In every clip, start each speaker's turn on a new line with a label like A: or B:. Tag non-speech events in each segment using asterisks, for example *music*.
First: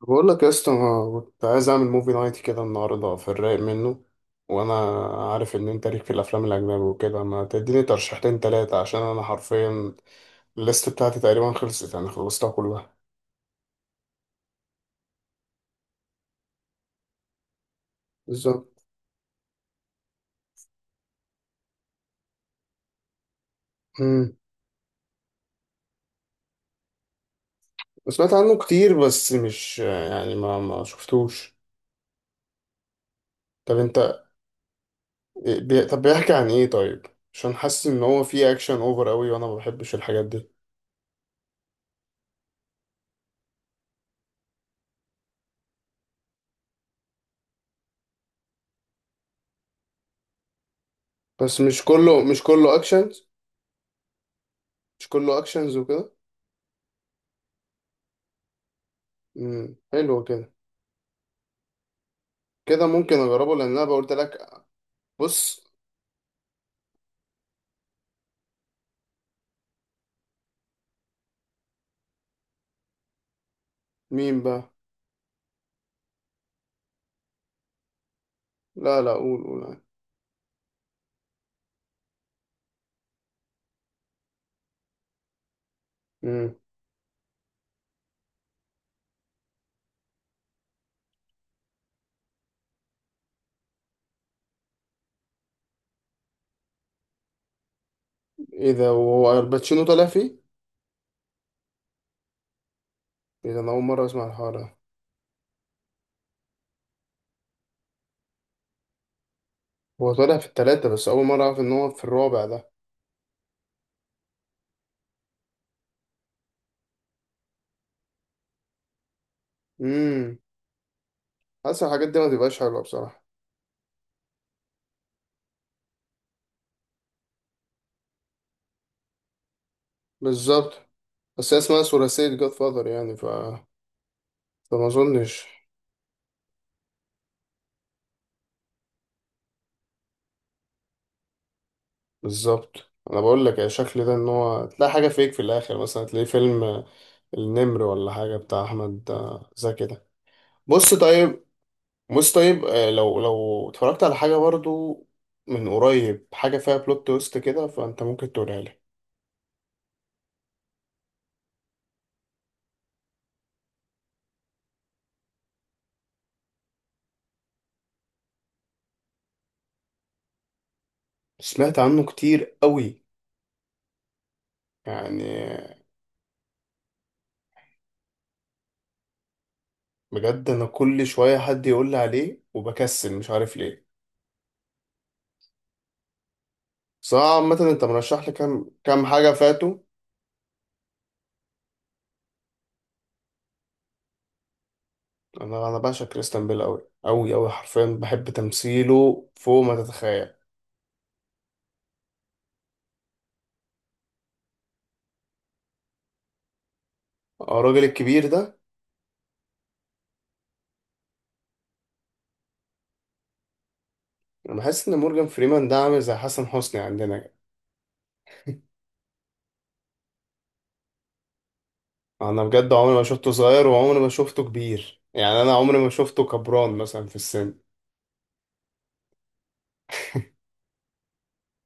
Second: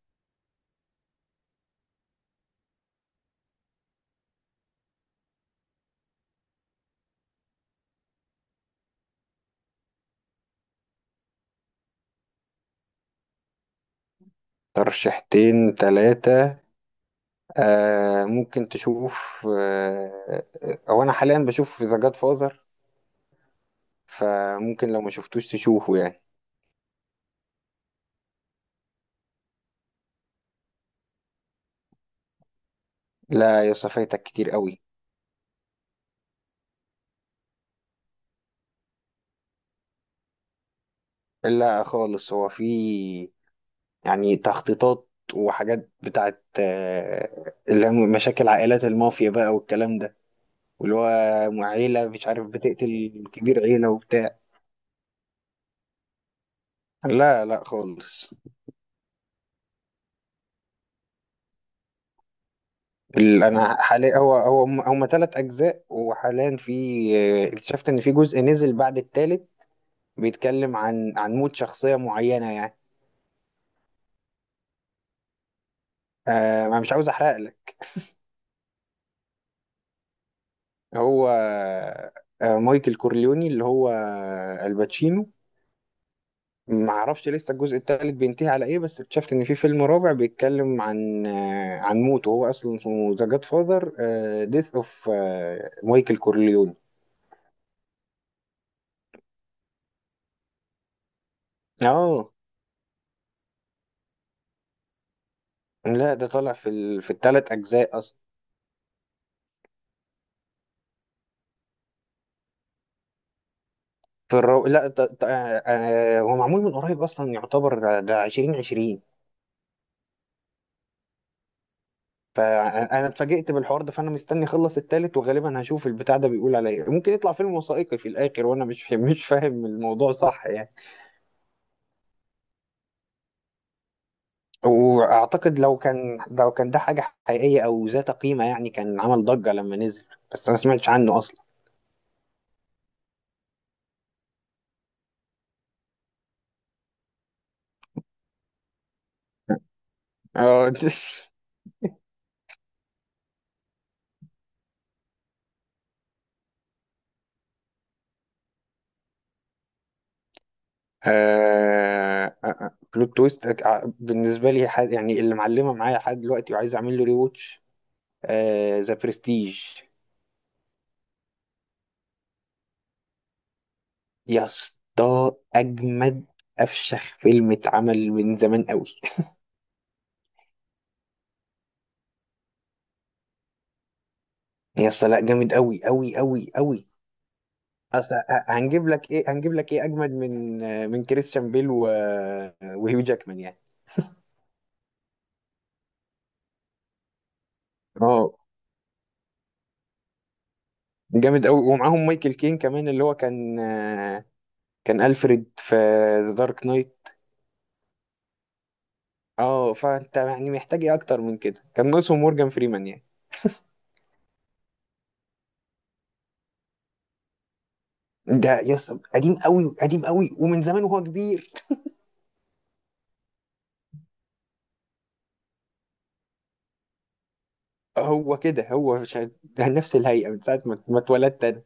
A: بقول لك يا اسطى، أنا كنت عايز اعمل موفي نايت كده النهارده في الرايق منه. وانا عارف ان انت ليك في الافلام الاجنبي وكده، ما تديني ترشيحتين تلاتة؟ عشان انا حرفيا الليست بتاعتي تقريبا خلصت، يعني خلصتها كلها.
B: ترشيحتين تلاتة؟ ممكن
A: بالظبط.
B: تشوف. هو أنا حاليا بشوف ذا جاد فازر،
A: امم
B: فممكن لو ما شفتوش تشوفه يعني.
A: سمعت عنه كتير، بس مش يعني ما شفتوش.
B: لا يا
A: طب
B: اسطى،
A: انت...
B: فايتك كتير قوي.
A: طب بيحكي عن ايه طيب؟ عشان حاسس ان هو فيه اكشن اوفر قوي وانا ما بحبش الحاجات دي.
B: لا خالص، هو في يعني تخطيطات وحاجات بتاعت اللي هي مشاكل عائلات المافيا بقى والكلام ده، واللي هو
A: بس مش
B: عيلة،
A: كله
B: مش
A: مش
B: عارف،
A: كله
B: بتقتل
A: اكشنز.
B: كبير عيلة وبتاع.
A: مش كله اكشنز وكده.
B: لا لا خالص.
A: حلو كده. كده ممكن اجربه لان
B: انا
A: انا قلت
B: حاليا، هو
A: لك.
B: هو هما ثلاث
A: بص.
B: اجزاء، وحاليا في اكتشفت ان في جزء نزل بعد الثالث، بيتكلم عن موت شخصيه معينه يعني.
A: مين بقى؟
B: انا مش عاوز احرق لك.
A: لا لا، قول قول عادي.
B: هو مايكل كورليوني اللي هو الباتشينو.
A: امم
B: ما اعرفش لسه الجزء الثالث بينتهي على ايه، بس اكتشفت ان في فيلم رابع بيتكلم عن عن موته، هو اصلا اسمه ذا جاد فاذر، ديث اوف مايكل كورليوني.
A: ايه ده، وهو الباتشينو طالع فيه؟
B: اه.
A: ايه ده، انا اول مره اسمع الحوار ده.
B: لا ده طالع في في الثلاث اجزاء اصلا.
A: هو طالع في التلاتة، بس اول مره اعرف ان هو في الرابع ده.
B: في الرو... لا ط... ط... آه، آه، هو معمول من قريب اصلا، يعتبر، ده 2020.
A: امم حاسس الحاجات دي ما تبقاش حلوه
B: فانا
A: بصراحه.
B: اتفاجئت بالحوار ده، فانا مستني اخلص التالت، وغالبا هشوف البتاع ده بيقول على ايه. ممكن يطلع فيلم وثائقي في الاخر، وانا مش *laughs* مش فاهم الموضوع صح يعني.
A: بالظبط. بس هي اسمها ثلاثيه جاد فاذر يعني، فما اظنش.
B: واعتقد لو كان ده حاجه حقيقيه او ذات قيمه يعني، كان عمل ضجه لما نزل، بس انا ما سمعتش عنه اصلا.
A: بالظبط. انا بقول لك يا شكل ده ان هو تلاقي حاجه فيك في الاخر، مثلا تلاقي فيلم النمر ولا حاجه بتاع احمد زكي ده.
B: اه
A: بص
B: *laughs*
A: طيب. بص طيب، لو اتفرجت على حاجة برضو من قريب، حاجة فيها بلوت تويست كده، فأنت ممكن تقولها لي.
B: بلوت تويست. بالنسبه لي حد يعني اللي معلمه معايا لحد دلوقتي وعايز اعمل له ري واتش، ذا برستيج.
A: سمعت عنه كتير قوي.
B: يا اسطى
A: يعني
B: اجمد افشخ فيلم اتعمل من زمان قوي.
A: بجد أنا كل شوية حد يقول لي عليه وبكسل مش عارف ليه.
B: يا اسطى لا، جامد قوي قوي قوي قوي.
A: بس أنا عامة أنت
B: اصل
A: مرشح لي كام
B: هنجيب
A: كام
B: لك ايه؟
A: حاجة
B: هنجيب لك
A: فاتوا.
B: ايه اجمد من من كريستيان بيل و... آه، وهيو جاكمان يعني؟
A: أنا بعشق كريستيان بيل قوي قوي قوي، حرفيا بحب
B: اه،
A: تمثيله فوق ما تتخيل.
B: جامد قوي. ومعاهم مايكل كين كمان، اللي هو كان كان الفريد في ذا دارك نايت.
A: آه، الراجل الكبير ده.
B: اه، فانت يعني محتاج ايه اكتر من كده؟ كان ناقصهم مورجان فريمان يعني.
A: أنا بحس إن مورجان فريمان ده عامل زي حسن حسني عندنا.
B: ده يا اسطى قديم قوي، قديم قوي ومن زمان وهو كبير.
A: انا بجد عمري ما شفته صغير وعمري ما شفته كبير، يعني انا عمري ما شفته كبران مثلا في السن.
B: هو كده هو ده نفس الهيئة من ساعة ما اتولدت أنا.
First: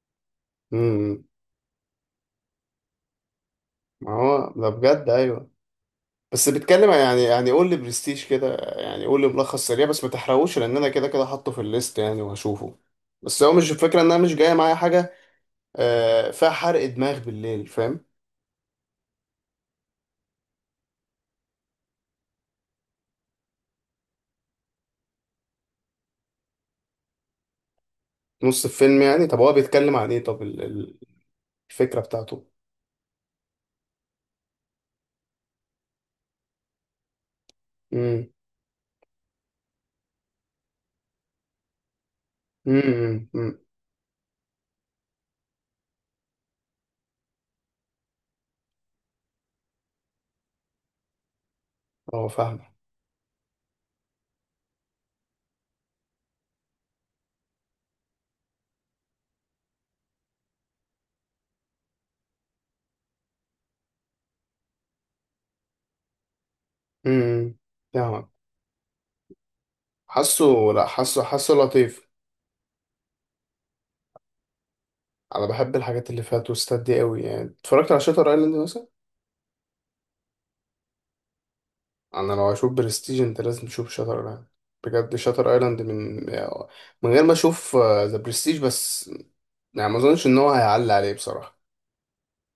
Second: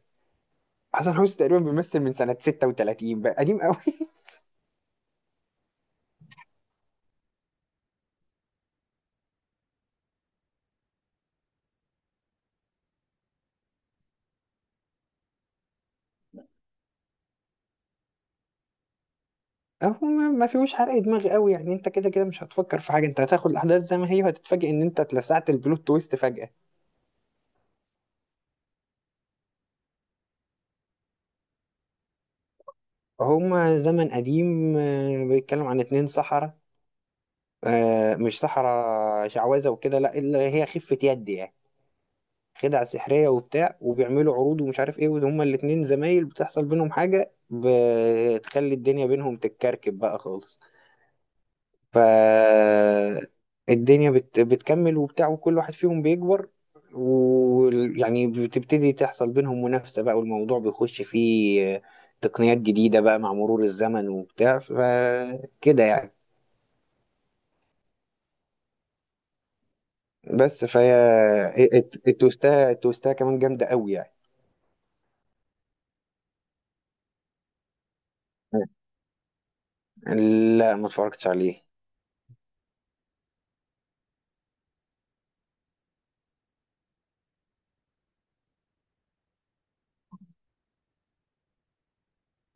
B: حسن
A: إمم.
B: حسني تقريبا بيمثل من سنة 36، بقى قديم قوي.
A: ما هو ده بجد، ايوه. بس بيتكلم عن- يعني يعني قول لي برستيج كده، يعني قول لي ملخص سريع بس ما تحرقوش، لان انا كده كده حاطه في الليست يعني وهشوفه. بس هو مش الفكره ان انا مش جايه معايا حاجه فيها حرق دماغ بالليل، فاهم؟
B: *laughs* هو ما فيهوش حرق دماغ قوي يعني. انت كده كده مش هتفكر في حاجة، انت هتاخد الأحداث زي ما هي وهتتفاجئ ان انت اتلسعت البلوت تويست فجأة.
A: نص الفيلم يعني، طب هو بيتكلم عن ايه؟ طب الفكره بتاعته؟
B: هما زمن قديم، بيتكلم عن اتنين سحرة.
A: امم
B: مش سحرة، شعوذة وكده، لا اللي هي خفة يد يعني، خدع سحرية
A: امم امم
B: وبتاع. وبيعملوا عروض ومش عارف ايه، وهما الاتنين زمايل، بتحصل بينهم حاجة بتخلي الدنيا بينهم تتكركب بقى خالص.
A: هو فاهمه.
B: فالدنيا بتكمل وبتاع، وكل واحد فيهم بيكبر ويعني بتبتدي تحصل بينهم منافسة بقى، والموضوع بيخش فيه تقنيات جديدة بقى مع مرور الزمن وبتاع، فكده يعني.
A: إمم. فاهمك. حاسه.
B: بس
A: لا
B: فهي
A: حاسه، حاسه لطيف.
B: التوستاية، التوستاية كمان جامدة قوي يعني.
A: انا بحب الحاجات اللي فيها توستات دي قوي، يعني اتفرجت على شاتر ايلاند مثلا.
B: لا، ما اتفرجتش عليه.
A: انا لو هشوف برستيج انت لازم تشوف شاتر ايلاند. بجد شاتر ايلاند من من غير ما اشوف ذا برستيج، بس يعني ما اظنش ان هو هيعلي عليه بصراحه.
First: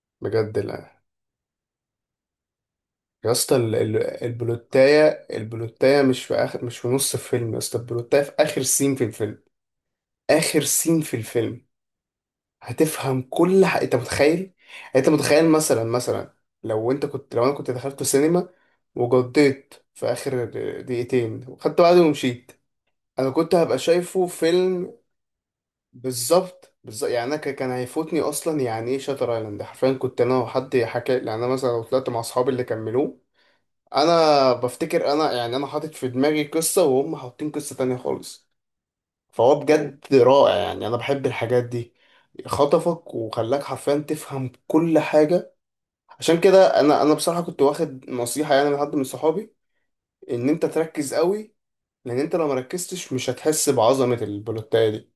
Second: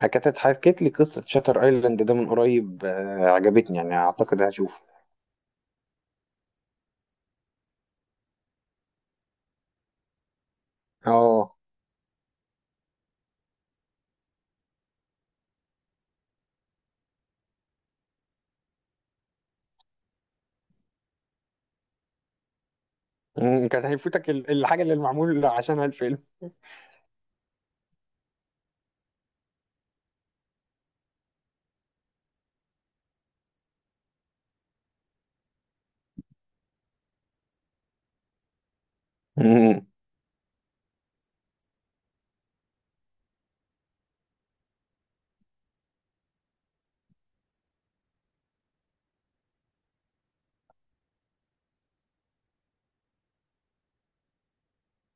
B: حكت،
A: بجد
B: اتحكت لي
A: لا.
B: قصة شاتر ايلاند ده من قريب،
A: يا اسطى
B: عجبتني يعني، اعتقد هشوفه.
A: البلوتايه، البلوتايه مش في اخر، مش في نص الفيلم يا اسطى. البلوتايه في اخر سين في الفيلم. اخر سين في
B: اه.
A: الفيلم. هتفهم كل حاجة، انت متخيل؟ انت متخيل مثلا مثلا، لو انا كنت دخلت السينما وجديت في اخر دقيقتين وخدت بعضي ومشيت، انا كنت
B: مم،
A: هبقى
B: كان
A: شايفه
B: هيفوتك الحاجة
A: فيلم.
B: اللي معمول عشانها الفيلم.
A: بالظبط بالظبط، يعني انا كان هيفوتني اصلا. يعني ايه شاتر ايلاند حرفيا، كنت انا وحد حكى، يعني انا مثلا لو طلعت مع اصحابي اللي كملوه، انا بفتكر انا، يعني انا حاطط في دماغي قصة وهم حاطين قصة تانية خالص. فهو
B: مم.
A: بجد رائع، يعني انا بحب الحاجات دي. خطفك وخلاك حرفيا تفهم كل حاجة. عشان كده انا، بصراحة كنت واخد نصيحة يعني من حد من صحابي ان انت تركز قوي، لان انت لو مركزتش مش هتحس بعظمة البلوتاية دي.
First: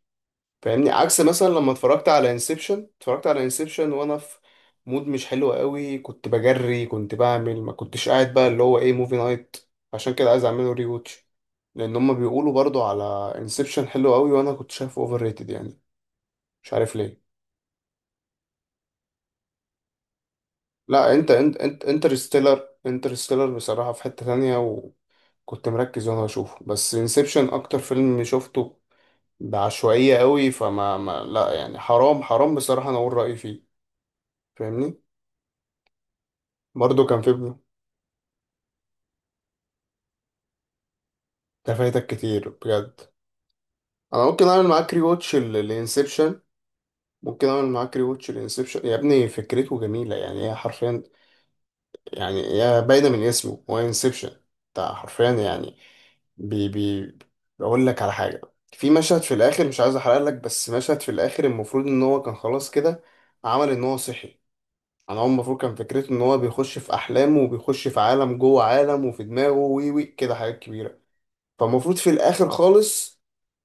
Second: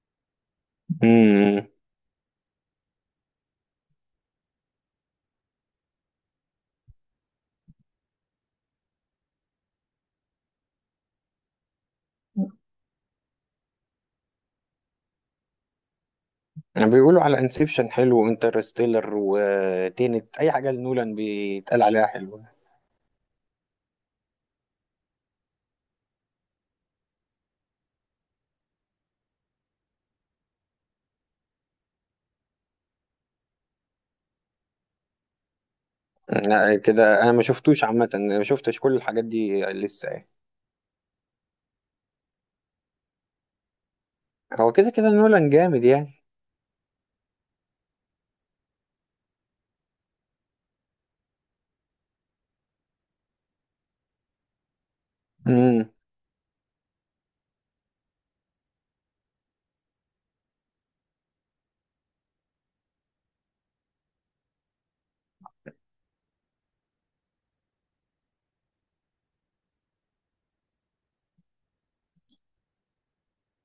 A: فاهمني؟ عكس مثلا
B: مم.
A: لما اتفرجت على انسبشن، اتفرجت على انسبشن وانا في مود مش حلو قوي، كنت بجري، كنت بعمل، ما كنتش قاعد بقى اللي هو ايه موفي نايت. عشان كده عايز اعمله ري واتش، لان هم بيقولوا برضو على انسبشن حلو قوي وانا كنت شايفه اوفر ريتد، يعني مش عارف
B: بيقولوا
A: ليه.
B: على انسبشن حلو، وانترستيلر، وتينت، اي حاجه
A: لا
B: لنولان
A: انت انت
B: بيتقال
A: انت
B: عليها حلوه.
A: انترستيلر، انترستيلر بصراحة في حتة تانية وكنت مركز وانا بشوفه. بس انسبشن اكتر فيلم شفته بعشوائية قوي، فما ما لا يعني حرام حرام بصراحة انا اقول رأيي فيه. فاهمني؟
B: لا
A: برضو كان
B: كده
A: في
B: انا ما
A: ابنه
B: شفتوش عامه، ما شفتش كل الحاجات دي لسه يعني.
A: ده، فايتك كتير بجد. انا ممكن اعمل
B: هو كده
A: معاك ري
B: كده
A: واتش
B: نولان جامد يعني.
A: لانسبشن. ممكن اعمل معاك ري واتش لانسبشن يا ابني. فكرته جميلة يعني، هي حرفيا يعني، يا باينة من اسمه، هو انسبشن بتاع حرفيا يعني.
B: امم.
A: بي بي بقول لك على حاجة. في مشهد في الآخر، مش عايز أحرق لك، بس مشهد في الآخر المفروض إن هو كان خلاص كده عمل إن هو صحي. أنا هو المفروض كان فكرته إن هو بيخش في أحلامه، وبيخش في عالم جوه عالم، وفي دماغه وي وي كده، حاجات كبيرة. فالمفروض في الآخر خالص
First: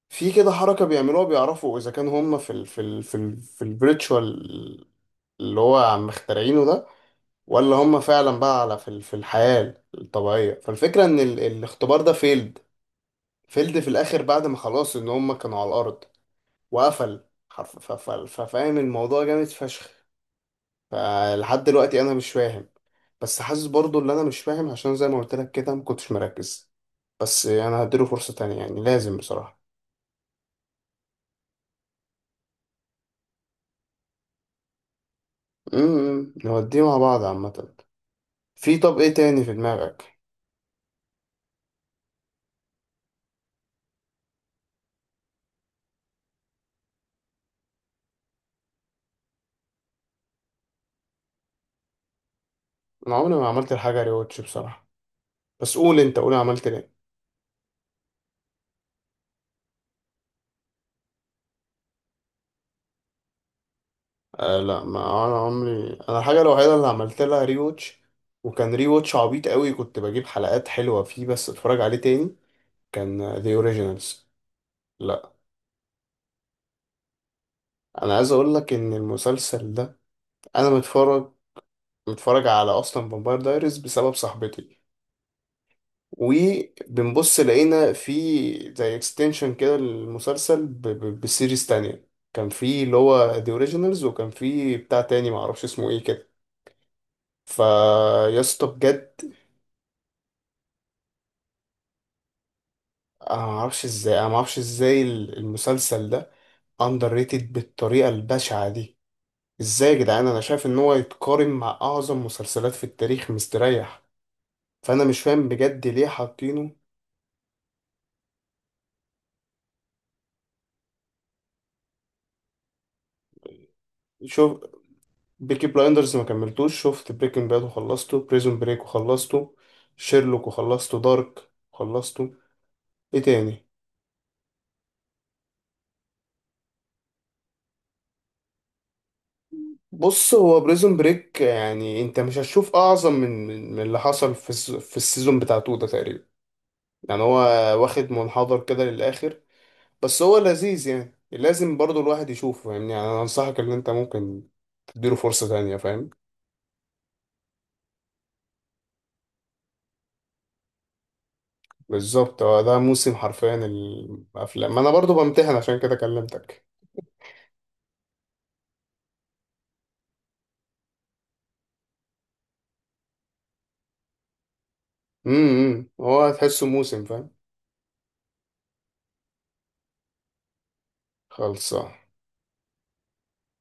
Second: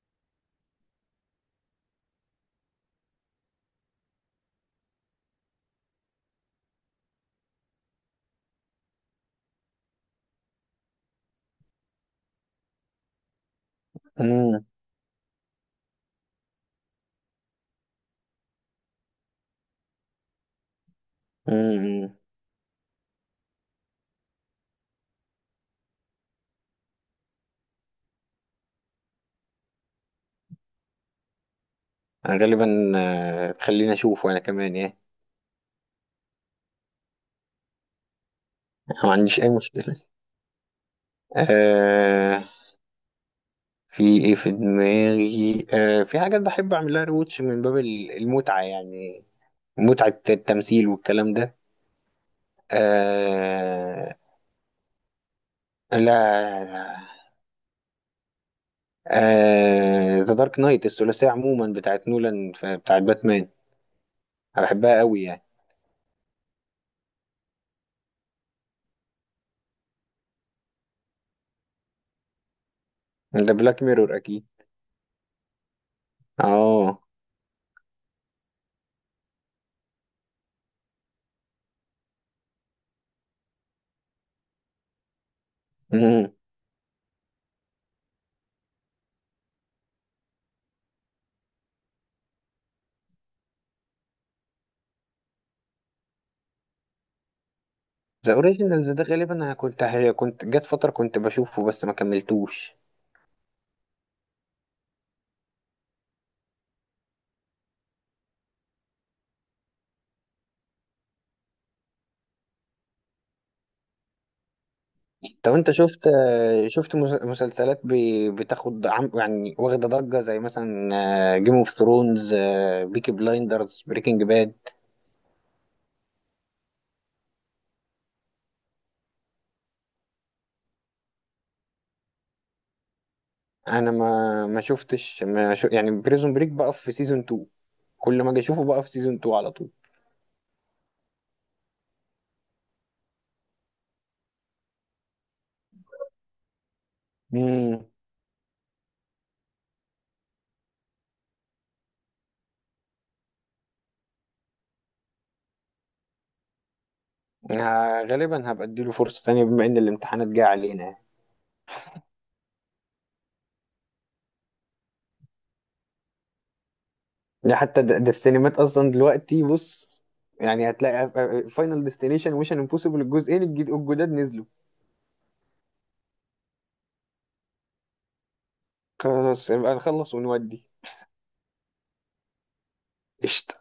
A: في كده حركة بيعملوها بيعرفوا إذا كان هما في ال في ال في ال في الفيرتشوال اللي هو عم مخترعينه ده، ولا هم فعلا بقى على في الحياة الطبيعية. فالفكرة ان الاختبار ده فيلد. فيلد في الاخر بعد ما
B: امم.
A: خلاص ان هم كانوا على الارض. وقفل حرف- ف- ف- ففاهم الموضوع جامد فشخ. فلحد دلوقتي انا
B: امم.
A: مش فاهم. بس حاسس برضو ان انا مش فاهم عشان زي ما قلت لك كده ما كنتش مركز. بس انا هديله فرصة تانية، يعني لازم بصراحة.
B: انا غالبا خليني اشوفه انا كمان يعني.
A: نوديه مع بعض عامة. في؟ طب
B: ما
A: ايه
B: عنديش
A: تاني
B: اي
A: في
B: مشكله.
A: دماغك؟
B: آه. في ايه في دماغي؟ آه في حاجات بحب اعملها ريوتش من باب المتعه يعني، متعه التمثيل والكلام ده.
A: انا عمري ما عملت الحاجة
B: آه.
A: ريوتش بصراحة. بس قول انت، قول عملت
B: لا.
A: ليه.
B: آه، ذا دارك نايت، الثلاثية عموما بتاعت نولان بتاعت باتمان،
A: آه
B: أنا
A: لا،
B: بحبها قوي
A: ما انا
B: يعني.
A: عمري، انا الحاجه الوحيده اللي عملت لها ري واتش وكان ري واتش عبيط قوي، كنت بجيب حلقات حلوه فيه بس اتفرج عليه تاني، كان
B: ده
A: ذا
B: بلاك ميرور
A: اوريجينالز.
B: أكيد.
A: لا
B: اه.
A: انا عايز اقول لك ان المسلسل ده، انا متفرج متفرج على اصلا فامباير دايريز بسبب صاحبتي، وبنبص لقينا في زي اكستنشن كده للمسلسل بسيريز تانية. كان في اللي هو ذا اوريجينالز، وكان في بتاع تاني معرفش اسمه ايه كده.
B: ذا
A: فيا اسطى
B: اوريجينالز ده
A: بجد،
B: غالبا أنا كنت، هي كنت جت فترة كنت بشوفه بس ما كملتوش.
A: انا ما اعرفش ازاي المسلسل ده اندر ريتد بالطريقه البشعه دي. ازاي يا جدعان، انا شايف ان هو يتقارن مع اعظم مسلسلات في التاريخ مستريح. فانا مش فاهم
B: طب انت
A: بجد ليه
B: شفت
A: حاطينه.
B: شفت مسلسلات بتاخد عم يعني، واخدة ضجة زي مثلا جيم اوف ثرونز، بيكي بلايندرز، بريكنج باد؟
A: شوف. بيكي بلايندرز ما كملتوش، شفت بريكنج باد وخلصته، بريزون بريك وخلصته، شيرلوك وخلصته، دارك وخلصته. ايه تاني؟
B: انا ما شفتش، ما شو يعني، بريزون بريك بقى في سيزون 2، كل ما اجي اشوفه بقى في سيزون 2 على طول.
A: بص هو بريزون بريك، يعني انت مش هتشوف اعظم من من اللي حصل في في السيزون بتاع تو ده تقريبا. يعني هو
B: امم.
A: واخد منحدر كده للآخر. بس هو لذيذ يعني، لازم برضو الواحد يشوفه يعني, أنا أنصحك إن أنت ممكن تديله فرصة تانية، فاهم؟
B: غالبا هبقى اديله فرصة تانية بما ان الامتحانات جاية علينا يعني.
A: بالظبط، هو ده موسم حرفيا الأفلام، ما أنا برضو بمتحن عشان كده كلمتك.
B: ده حتى ده السينمات اصلا دلوقتي، بص، يعني هتلاقي فاينل ديستنيشن، ويشن امبوسيبل، الجزئين الجديد الجداد نزلوا.
A: هو هتحسه موسم، فاهم؟
B: خلاص يبقى نخلص ونودي.
A: خلصان.
B: قشطة.